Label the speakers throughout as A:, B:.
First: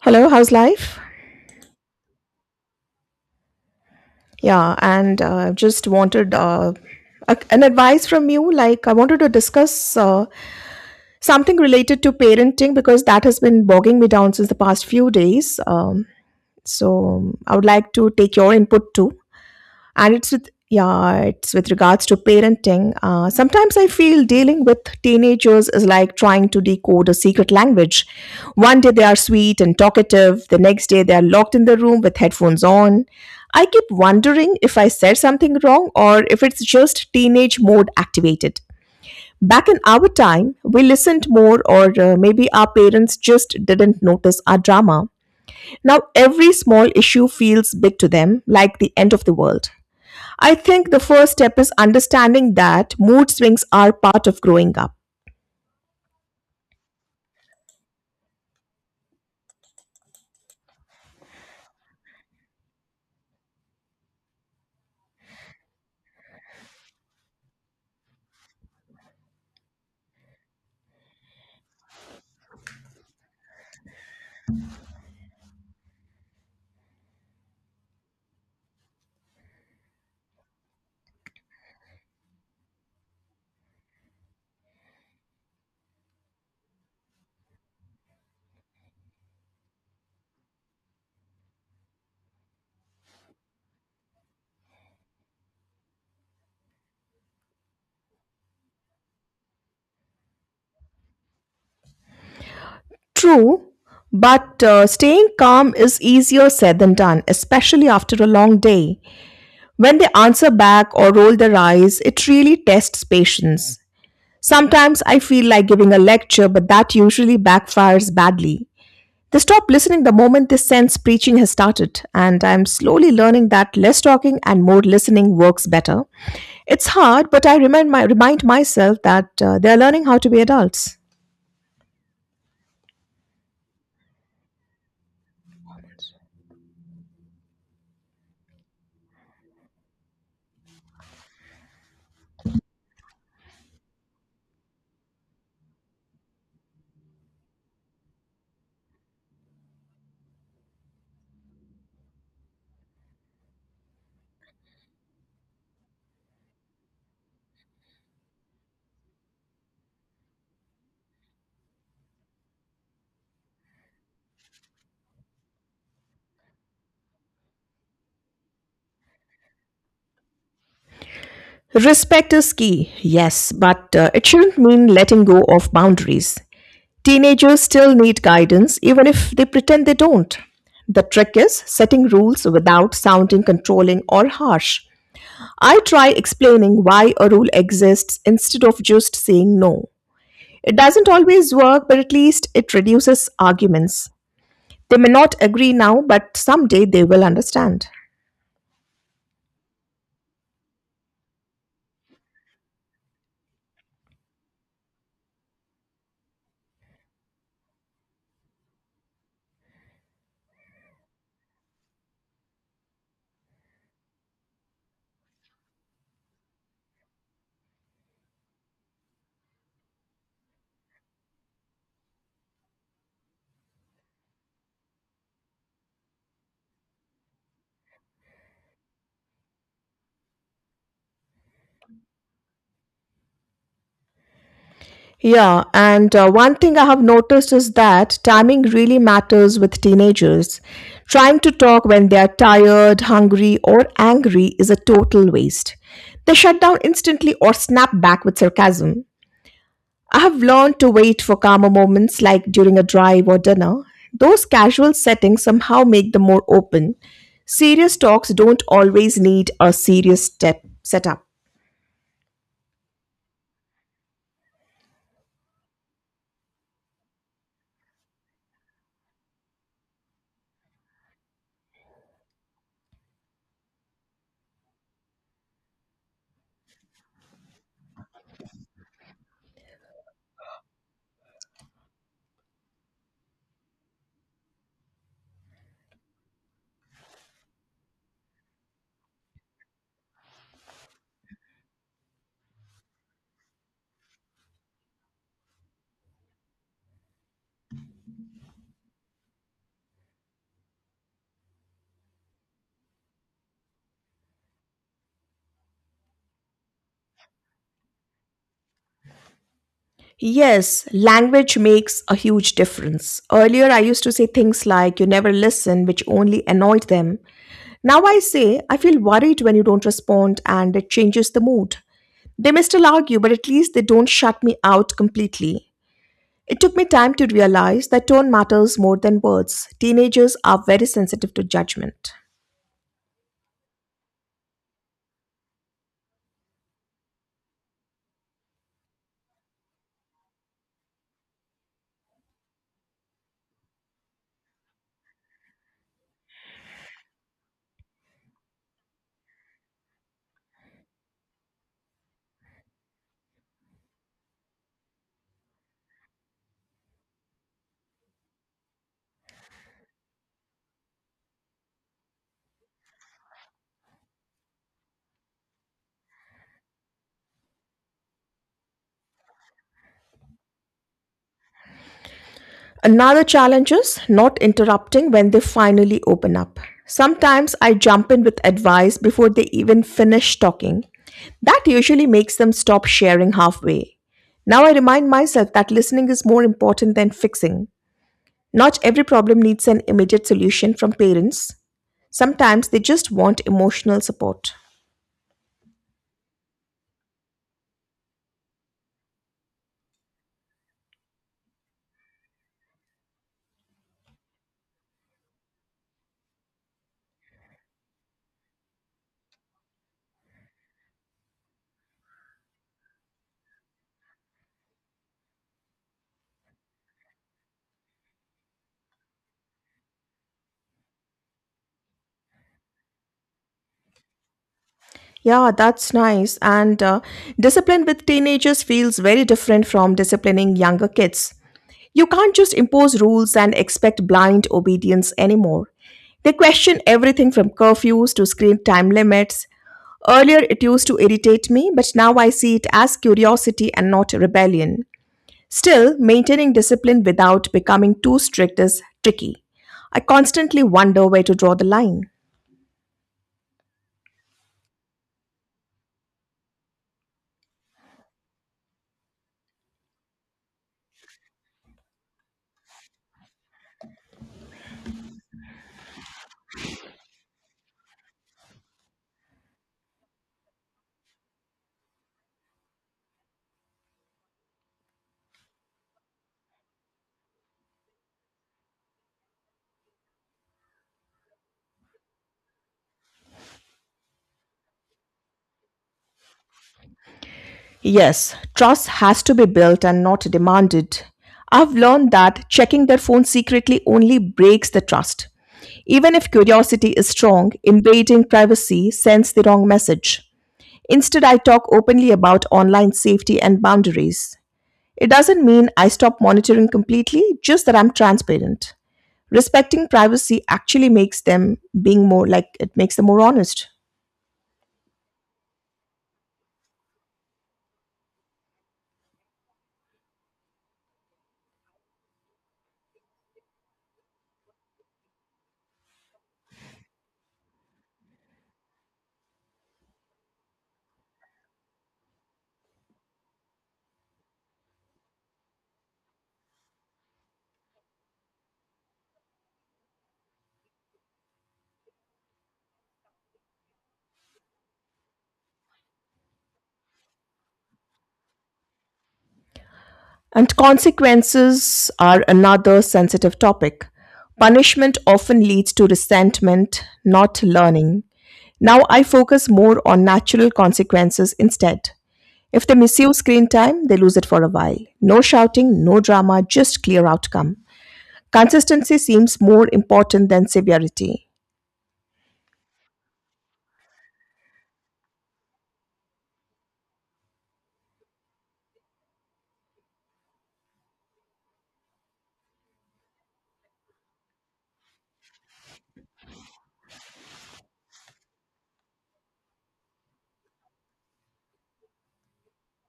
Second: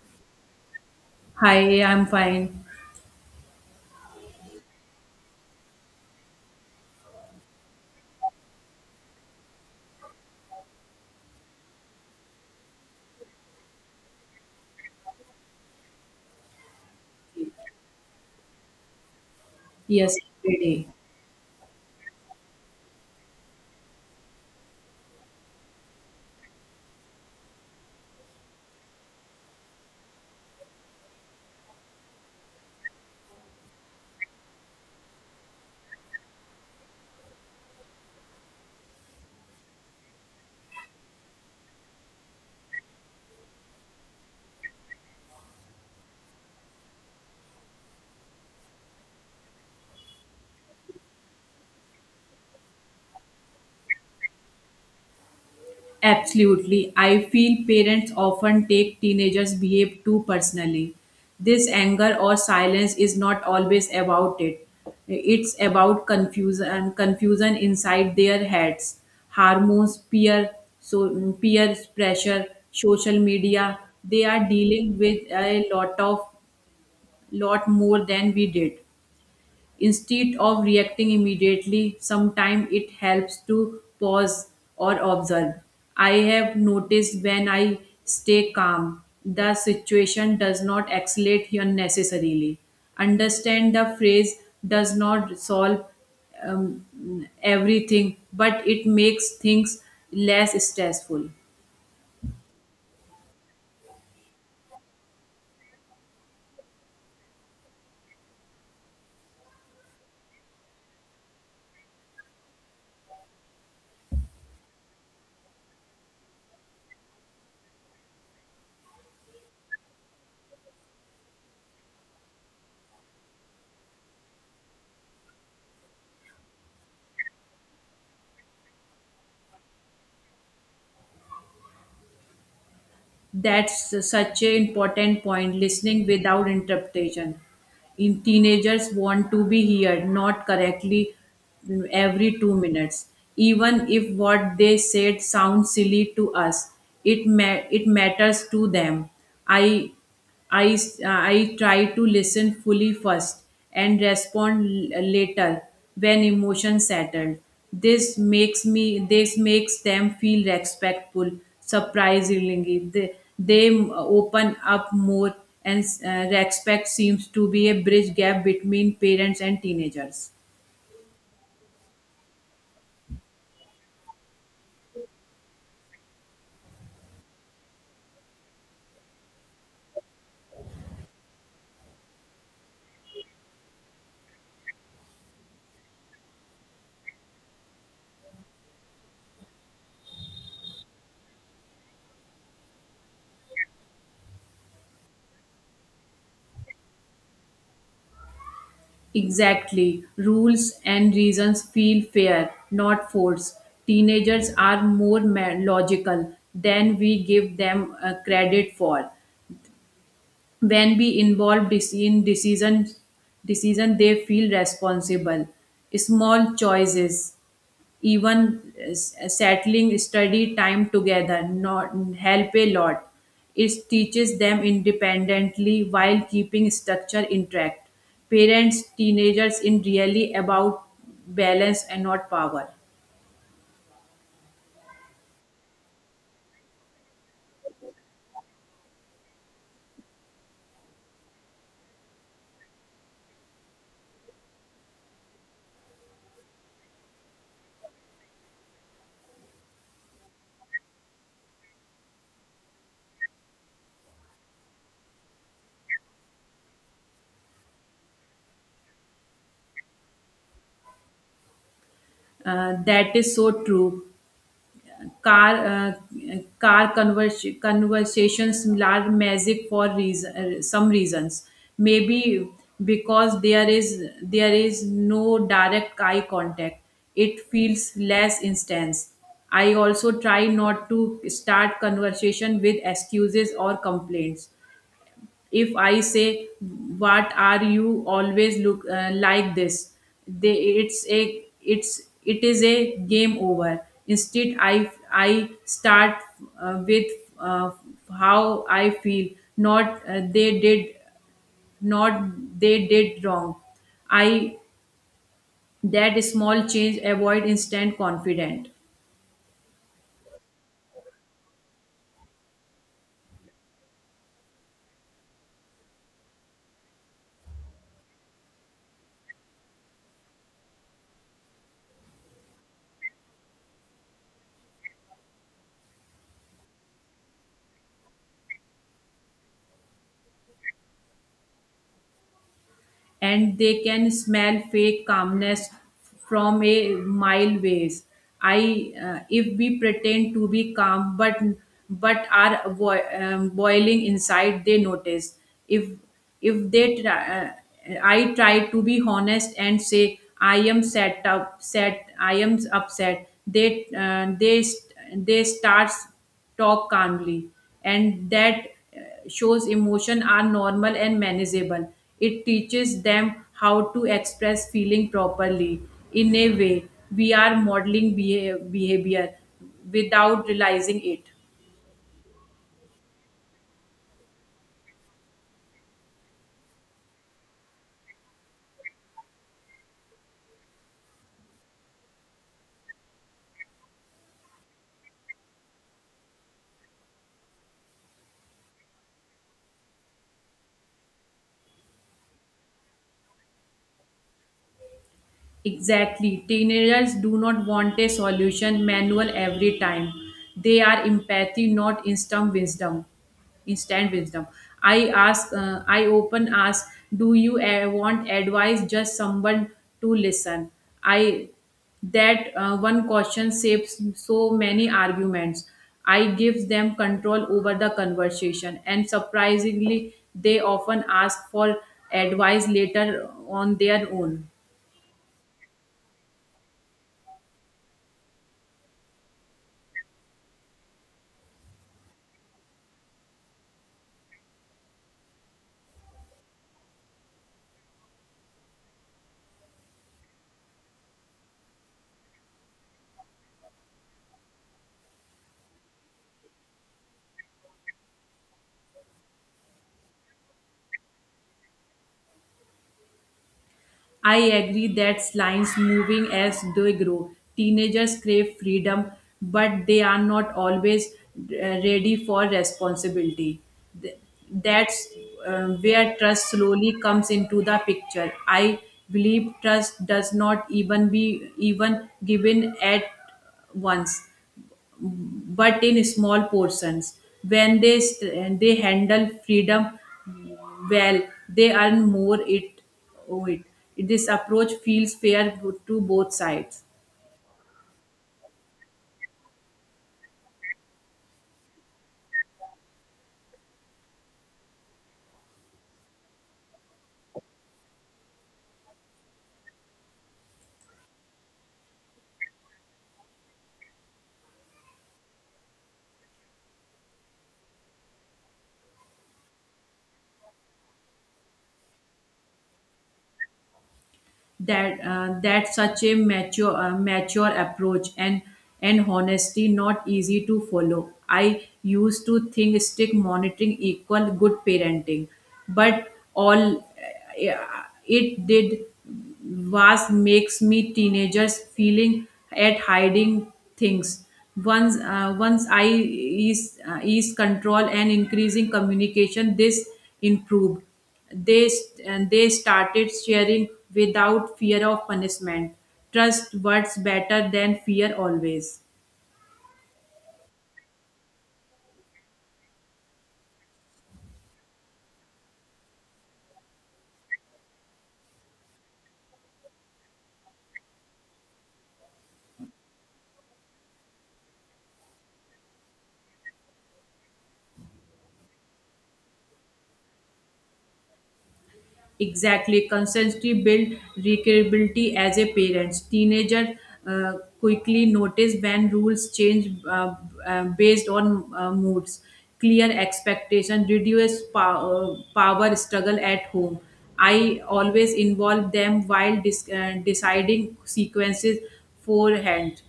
A: Hello, how's life?
B: Hi, I'm fine.
A: Yeah, and just wanted an advice from you. Like, I wanted to discuss something related to parenting because that has been bogging me down since the past few days. So, I would like to take your input too.
B: Yes,
A: And it's with
B: today.
A: yeah it's with regards to parenting. Sometimes I feel dealing with teenagers is like trying to decode a secret language. One day they are sweet and talkative, the next day they are locked in the room with headphones on. I keep wondering if I said something wrong or if it's just teenage mode activated. Back in our time we listened more, or maybe our parents just didn't notice our drama. Now every small issue feels big to them, like the end of the world. I think the first step is understanding that mood swings are part of growing up.
B: Absolutely. I feel parents often take teenagers' behave too personally. This anger or silence is not always about it. It's about confusion inside their heads. Hormones, peer so peer pressure, social media. They are dealing with a lot more than we did. Instead of reacting immediately, sometimes it helps to pause or observe. I have noticed when I stay calm, the situation does not escalate unnecessarily. Understand the phrase does not solve everything, but it makes things less stressful.
A: True, but staying calm is easier said than done, especially after a long day. When they answer back or roll their eyes, it really tests patience. Sometimes I feel like giving a lecture, but that usually backfires badly. They stop listening the moment they sense preaching has started, and I'm slowly learning that less talking and more listening works better. It's hard, but I remind myself that they're learning how to be adults.
B: That's such an important point listening without interpretation. In teenagers want to be heard, not correctly every 2 minutes. Even if what they said sounds silly to us, it matters to them. I I try to listen fully first and respond later when emotions settled. This makes me this makes them feel respectful. Surprisingly, open up more, and respect seems to be a bridge gap between parents and teenagers.
A: Respect is key, yes, but it shouldn't mean letting go of boundaries. Teenagers still need guidance, even if they pretend they don't. The trick is setting rules without sounding controlling or harsh. I try explaining why a rule exists instead of just saying no. It doesn't always work, but at least it reduces arguments. They may not agree now, but someday they will understand.
B: Exactly. Rules and reasons feel fair, not forced. Teenagers are more logical than we give them credit for. When we involve decision, they feel responsible. Small choices even settling study time together not help a lot. It teaches them independently while keeping structure intact. Parents teenagers in really about balance and not power.
A: Yeah, and one thing I have noticed is that timing really matters with teenagers. Trying to talk when they are tired, hungry, or angry is a total waste. They shut down instantly or snap back with sarcasm. I have learned to wait for calmer moments like during a drive or dinner. Those casual settings somehow make them more open. Serious talks don't always need a serious step setup.
B: That is so true. car uh, Car conversations are magic for reason, some reasons maybe because there is no direct eye contact. It feels less intense. I also try not to start conversation with excuses or complaints. If I say, what are you always look like this, they, it is a game over. Instead I start with uh, how I feel, not they did not, they did wrong. I, that small change avoid instant confident.
A: Yes, language makes a huge difference. Earlier, I used to say things like, you never listen, which only annoyed them. Now I say, I feel worried when you don't respond, and it changes the mood. They may still argue, but at least they don't shut me out completely. It took me time to realize that tone matters more than words. Teenagers are very sensitive to judgment.
B: And they can smell fake calmness from a mile ways. I If we pretend to be calm but are boiling inside, they notice. If if they try, I try to be honest and say I am set up, set I am upset. They starts talk calmly, and that shows emotion are normal and manageable. It teaches them how to express feeling properly. In a way, we are modeling behavior without realizing it.
A: Another challenge is not interrupting when they finally open up. Sometimes I jump in with advice before they even finish talking. That usually makes them stop sharing halfway. Now I remind myself that listening is more important than fixing. Not every problem needs an immediate solution from parents. Sometimes they just want emotional support.
B: Exactly. Teenagers do not want a solution manual every time. They are empathy, not instant wisdom. Instant wisdom. I often ask, do you want advice? Just someone to listen. I that one question saves so many arguments. I give them control over the conversation, and surprisingly, they often ask for advice later on their own.
A: Yeah, that's nice. And discipline with teenagers feels very different from disciplining younger kids. You can't just impose rules and expect blind obedience anymore. They question everything from curfews to screen time limits. Earlier, it used to irritate me, but now I see it as curiosity and not rebellion. Still, maintaining discipline without becoming too strict is tricky. I constantly wonder where to draw the line.
B: I agree that lines moving as they grow. Teenagers crave freedom, but they are not always ready for responsibility. Th- That's where trust slowly comes into the picture. I believe trust does not even given at once, but in small portions. When they handle freedom well, they earn more. It, oh, it. This approach feels fair to both sides.
A: Yes, trust has to be built and not demanded. I've learned that checking their phone secretly only breaks the trust. Even if curiosity is strong, invading privacy sends the wrong message. Instead, I talk openly about online safety and boundaries. It doesn't mean I stop monitoring completely, just that I'm transparent. Respecting privacy actually makes them being more like it makes them more honest.
B: That such a mature approach, and honesty not easy to follow. I used to think strict monitoring equal good parenting, but all it did was makes me teenagers feeling at hiding things. Once once I is control and increasing communication, this improved. They started sharing without fear of punishment. Trust works better than fear always.
A: And consequences are another sensitive topic. Punishment often leads to resentment, not learning. Now I focus more on natural consequences instead. If they misuse screen time, they lose it for a while. No shouting, no drama, just clear outcome. Consistency seems more important than severity.
B: Exactly, consistency build recreability as a parent teenager. uh, quickly notice when rules change, based on moods. Clear expectation reduce power struggle at home. I always involve them while deciding sequences forehand.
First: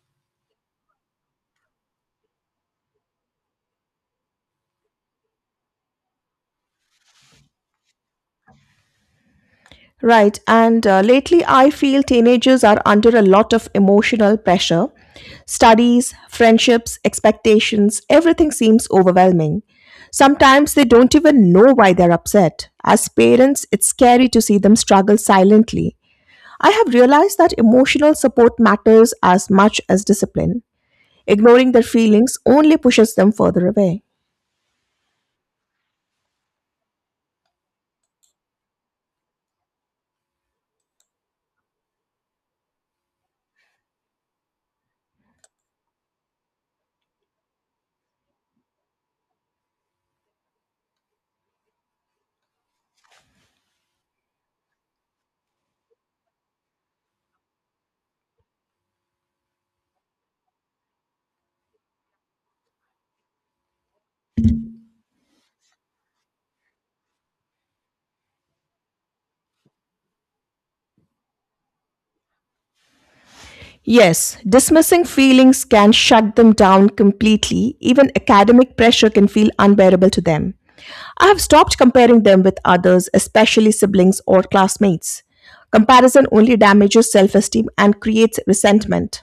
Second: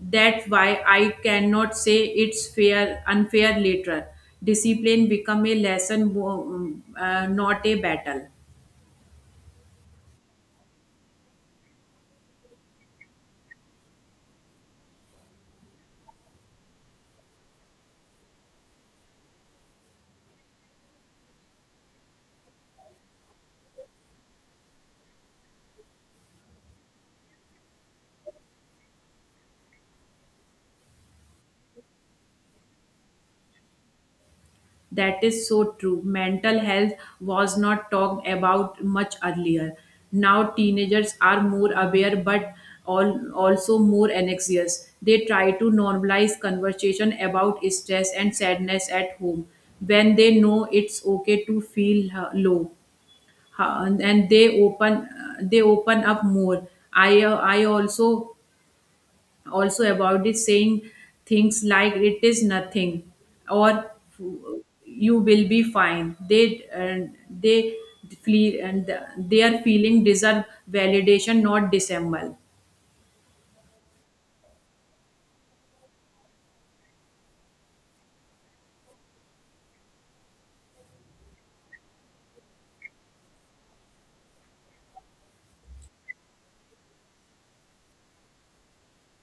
B: That's why I cannot say it's fair unfair later. Discipline become a lesson, not a battle.
A: Right. And lately, I feel teenagers are under a lot of emotional pressure. Studies, friendships, expectations, everything seems overwhelming. Sometimes they don't even know why they're upset. As parents, it's scary to see them struggle silently. I have realized that emotional support matters as much as discipline. Ignoring their feelings only pushes them further away.
B: That is so true. Mental health was not talked about much earlier. Now teenagers are more aware, but also more anxious. They try to normalize conversation about stress and sadness at home. When they know it's okay to feel low. Ha- and they open up more. I also also about it saying things like it is nothing, or you will be fine. Uh, they flee, and their feeling deserve validation, not dissemble.
A: Yes, dismissing feelings can shut them down completely. Even academic pressure can feel unbearable to them. I have stopped comparing them with others, especially siblings or classmates. Comparison only damages self esteem and creates resentment.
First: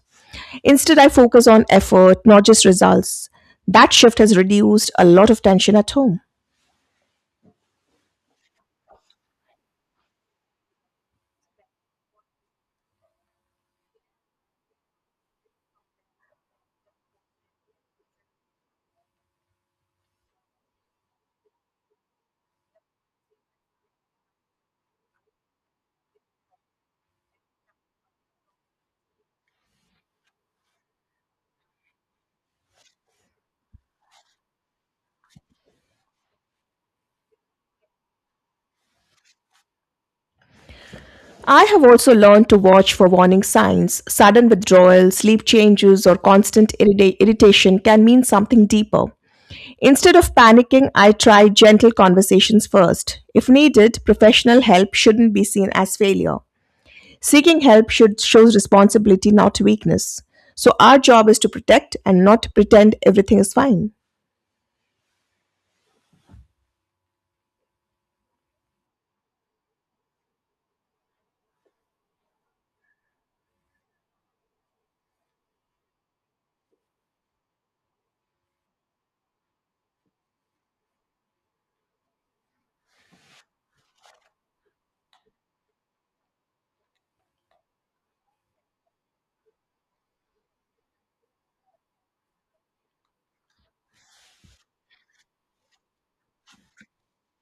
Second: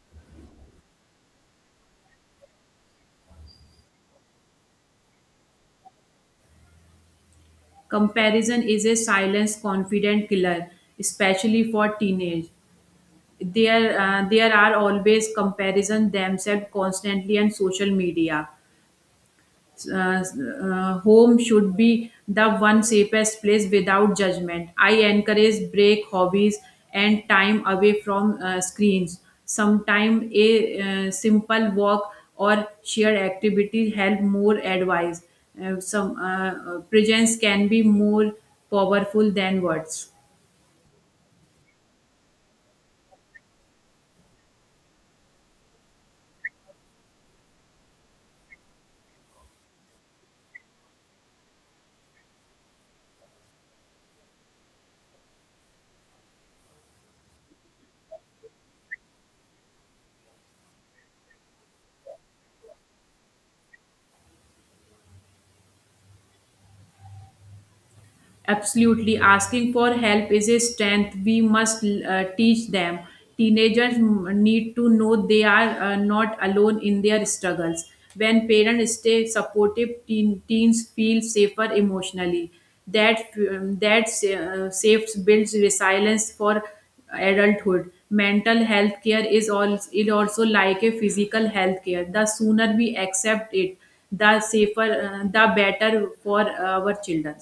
A: Instead, I focus on effort, not just results. That shift has reduced a lot of tension at home.
B: Comparison is a silence confident killer, especially for teenage. There are always comparison themselves constantly on social media. Home should be the one safest place without judgment. I encourage break hobbies and time away from screens. Sometimes a simple walk or shared activity help more advice. Some presence can be more powerful than words.
A: I have also learned to watch for warning signs. Sudden withdrawal, sleep changes, or constant irritation can mean something deeper. Instead of panicking, I try gentle conversations first. If needed, professional help shouldn't be seen as failure. Seeking help should shows responsibility, not weakness. So our job is to protect and not pretend everything is fine.
B: Absolutely, asking for help is a strength we must teach them. Teenagers need to know they are not alone in their struggles. When parents stay supportive, teens feel safer emotionally. That that safe builds resilience for adulthood. Mental health care is also like a physical health care. The sooner we accept it, the safer, the better for our children.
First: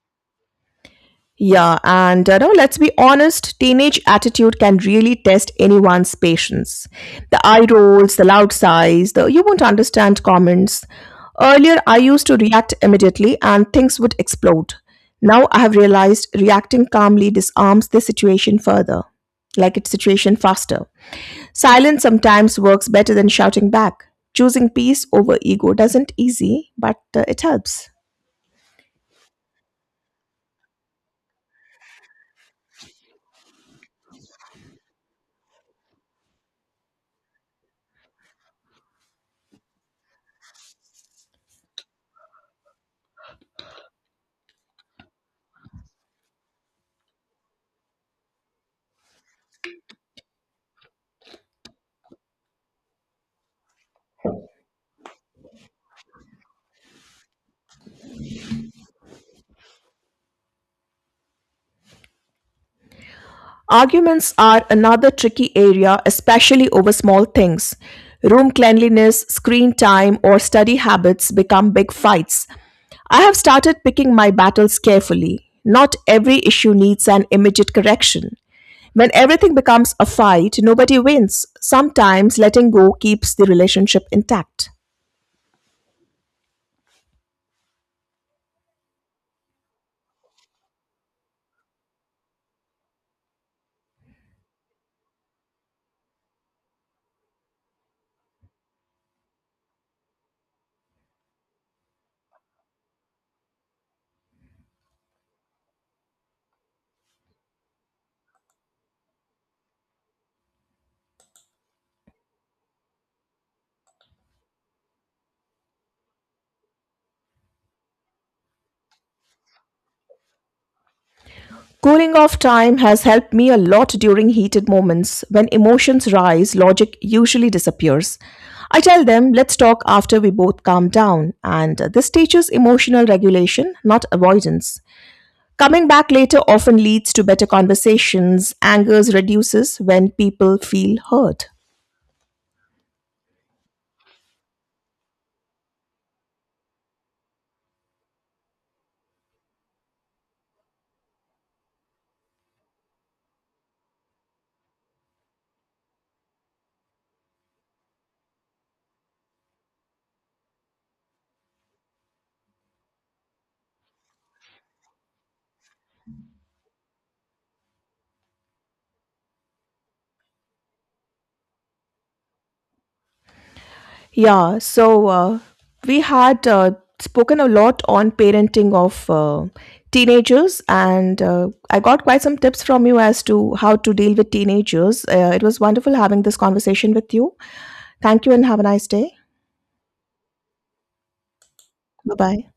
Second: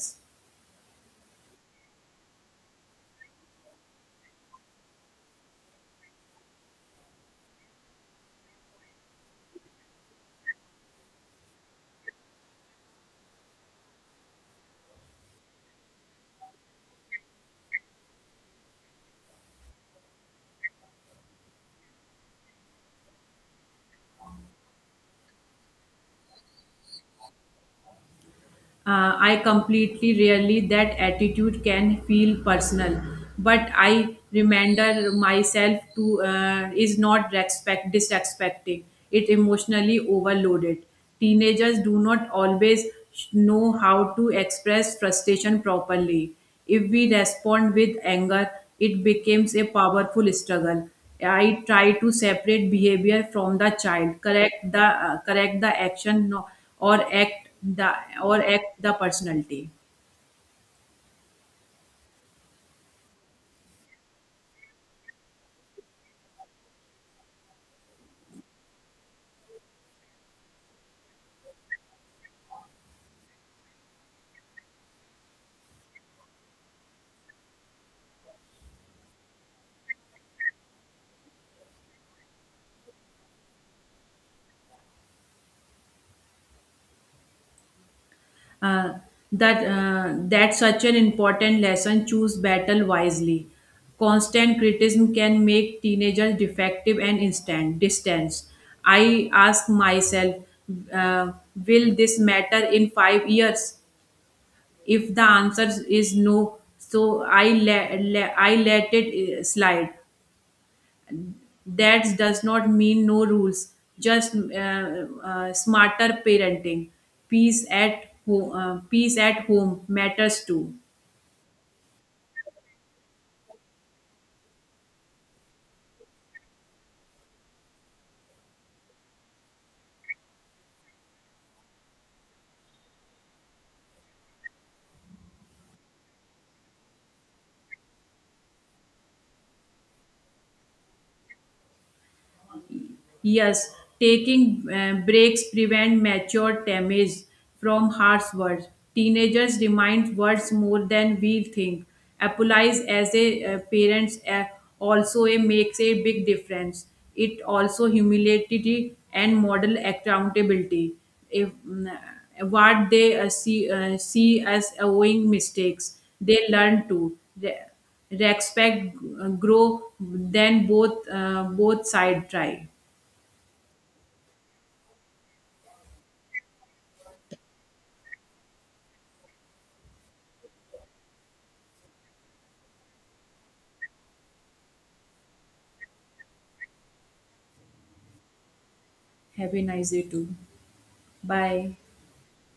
A: Yeah, and you know, let's be honest, teenage attitude can really test anyone's patience. The eye rolls, the loud sighs, the you won't understand comments. Earlier, I used to react immediately and things would explode. Now I have realized reacting calmly disarms the situation further, like its situation faster. Silence sometimes works better than shouting back. Choosing peace over ego doesn't easy, but it helps.
B: I completely really that attitude can feel personal, but I remember myself to is not respect disrespecting. It emotionally overloaded teenagers do not always know how to express frustration properly. If we respond with anger, it becomes a powerful struggle. I try to separate behavior from the child, correct the action or act the personality.
A: Arguments are another tricky area, especially over small things. Room cleanliness, screen time, or study habits become big fights. I have started picking my battles carefully. Not every issue needs an immediate correction. When everything becomes a fight, nobody wins. Sometimes letting go keeps the relationship intact.
B: Uh, that such an important lesson. Choose battle wisely. Constant criticism can make teenagers defective and instant distance. I ask myself, uh, will this matter in 5 years? If the answer is no, so I let it slide. That does not mean no rules, just smarter parenting. Peace at home matters too.
A: Cooling off time has helped me a lot during heated moments. When emotions rise, logic usually disappears. I tell them, let's talk after we both calm down, and this teaches emotional regulation, not avoidance. Coming back later often leads to better conversations. Anger reduces when people feel heard.
B: Yes, taking breaks prevent mature damage from harsh words. Teenagers remind words more than we think. Applies as a parents also a, makes a big difference. It also humility and model accountability. If mm, what they see as owing mistakes, they learn to. Respect grow then both side try.
A: Yeah, so uh, we had spoken a lot on parenting of teenagers, and I got quite some tips from you as to how to deal with teenagers. It was wonderful having this conversation with you. Thank you and have a nice day.
B: Happy nice day too. Bye.
A: Bye bye.